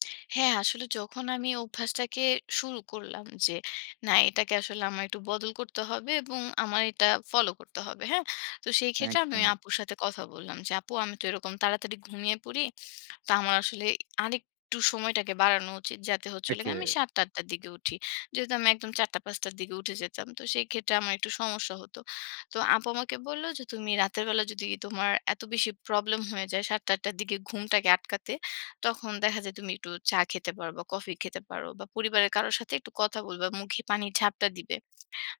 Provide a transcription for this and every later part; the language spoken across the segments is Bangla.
হ্যাঁ, আসলে যখন আমি অভ্যাসটাকে শুরু করলাম। যে না এটাকে আসলে আমার একটু বদল করতে হবে এবং আমার এটা ফলো করতে হবে। হ্যাঁ? তো সেই ক্ষেত্রে আমি ওই একদম। আপুর সাথে কথা বললাম, যে "আপু আমি তো এরকম তাড়াতাড়ি ঘুমিয়ে পড়ি। তো আমার আসলে আরেকটু সময়টাকে বাড়ানো উচিত" যাতে হচ্ছে হল ওকে। গিয়ে আমি ৭ঃ০০ টা ৮ঃ০০ টার দিকে উঠি। যেহেতু আমি একদম ৪ঃ০০ টা ৫ঃ০০ টার দিকে উঠে যেতাম। তো সেই ক্ষেত্রে আমার একটু সমস্যা হত। তো আপু আমাকে বলল যে তুমি রাতের বেলা যদি তোমার এত বেশি প্রবলেম হয়ে যায় ৭ঃ০০ টা ৮ঃ০০ টার দিকে ঘুমটাকে আটকাতে তখন দেখা যায় তুমি একটু চা খেতে পারবা বা কফি খেতে পারো বা পরিবারের কারো সাথে একটু কথা বলবে। মুখে পানির ঝাপটা দিবে।"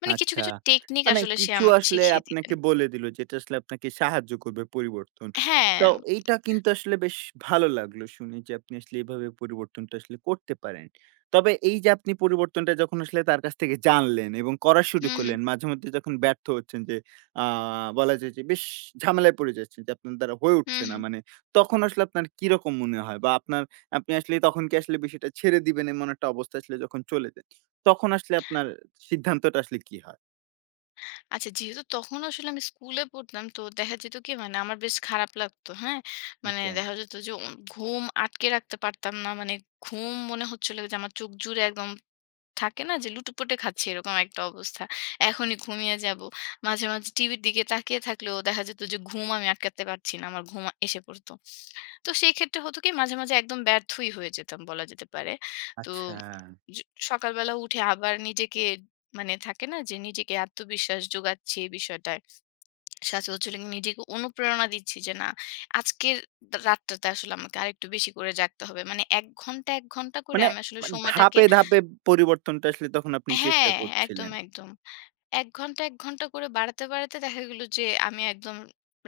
মানে কিছু, আচ্ছা। কিছু টেকনিক মানে আসলে সে কিছু আমাকে আসলে শিখিয়ে দিবেন। আপনাকে বলে দিলো যেটা আসলে আপনাকে সাহায্য করবে পরিবর্তন। হ্যাঁ। তো এইটা কিন্তু আসলে বেশ ভালো লাগলো শুনে যে আপনি আসলে এভাবে পরিবর্তনটা আসলে করতে পারেন। তবে এই যে আপনি পরিবর্তনটা যখন আসলে তার কাছ থেকে জানলেন এবং করা হু, শুরু হু। মাঝেমধ্যে যখন ব্যর্থ হচ্ছেন যে আ বলা যায় যে বেশ ঝামেলায় পড়ে যাচ্ছেন যে আপনার দ্বারা হয়ে হু, উঠছে না। হু। মানে তখন আসলে আপনার কিরকম মনে হয় বা আপনার আপনি আসলে তখন কি আসলে বিষয়টা ছেড়ে দিবেন এমন একটা অবস্থা আসলে যখন চলে যায়। তখন আসলে আপনার সিদ্ধান্তটা আসলে কি হয়? আচ্ছা যেহেতু তখন আসলে আমি স্কুলে পড়তাম। তো দেখা যেত কি মানে আমার বেশ খারাপ লাগতো। হ্যাঁ? মানে ওকে। দেখা যেত যে অন ঘুম আটকে রাখতে পারতাম না। মানে ঘুম মনে হচ্ছিল যে আমার চোখ জুড়ে একদম থাকে না যে লুটোপুটে খাচ্ছি এরকম একটা অবস্থা। এখনই ঘুমিয়ে যাবো। মাঝে, মাঝে টিভির দিকে তাকিয়ে থাকলেও দেখা যেত যে ঘুম আমি আটকাতে পারছি না। আমার ঘুম এসে পড়ত। তো সেক্ষেত্রে হতো কি মাঝে, মাঝে একদম ব্যর্থই হয়ে যেতাম বলা যেতে পারে। তো আচ্ছা। স সকালবেলা উঠে আবার নিজেকে মানে থাকে না যে নিজেকে আত্মবিশ্বাস জোগাচ্ছি এই বিষয়টায়। সচারাচর নিজেকে অনুপ্রেরণা দিচ্ছি যে না আজকের রাতটাতে আসলে আমাকে আরেকটু বেশি করে জাগতে হবে। মানে ১ ঘণ্টা ১ ঘণ্টা করে মানে, আমি আসলে মানে সময়টাকে ধাপে, ধাপে পরিবর্তনটা আসলে তখন আপনি চেষ্টা হ্যাঁ, একদম, করছিলেন? একদম। ১ ঘণ্টা ১ ঘণ্টা করে বাড়াতে, বাড়াতে দেখা গেল যে আমি একদম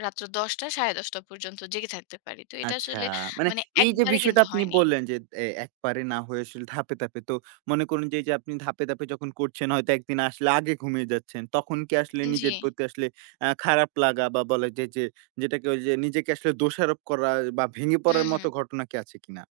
রাত ১০ঃ০০ টা ১০ঃ৩০ পর্যন্ত জেগে থাকতে পারি। তো এটা আচ্ছা। আসলে মানে মানে এই যে একবারে বিষয়টা কিন্তু আপনি হয়নি। বললেন যে এ একবারে না হয়ে আসলে ধাপে, ধাপে। তো মনে করুন যে এই যে আপনি ধাপে, ধাপে যখন করছেন। হয়তো একদিন আসলে আগে ঘুমিয়ে যাচ্ছেন। তখন কি আসলে উন জি। নিজের প্রতি আসলে আ খারাপ লাগা বা বলা যায় যে যেটাকে ওইযে নিজেকে আসলে দোষারোপ করা বা ভেঙে হু, পড়ার মত হু। ঘটনা কি আছে কিনা?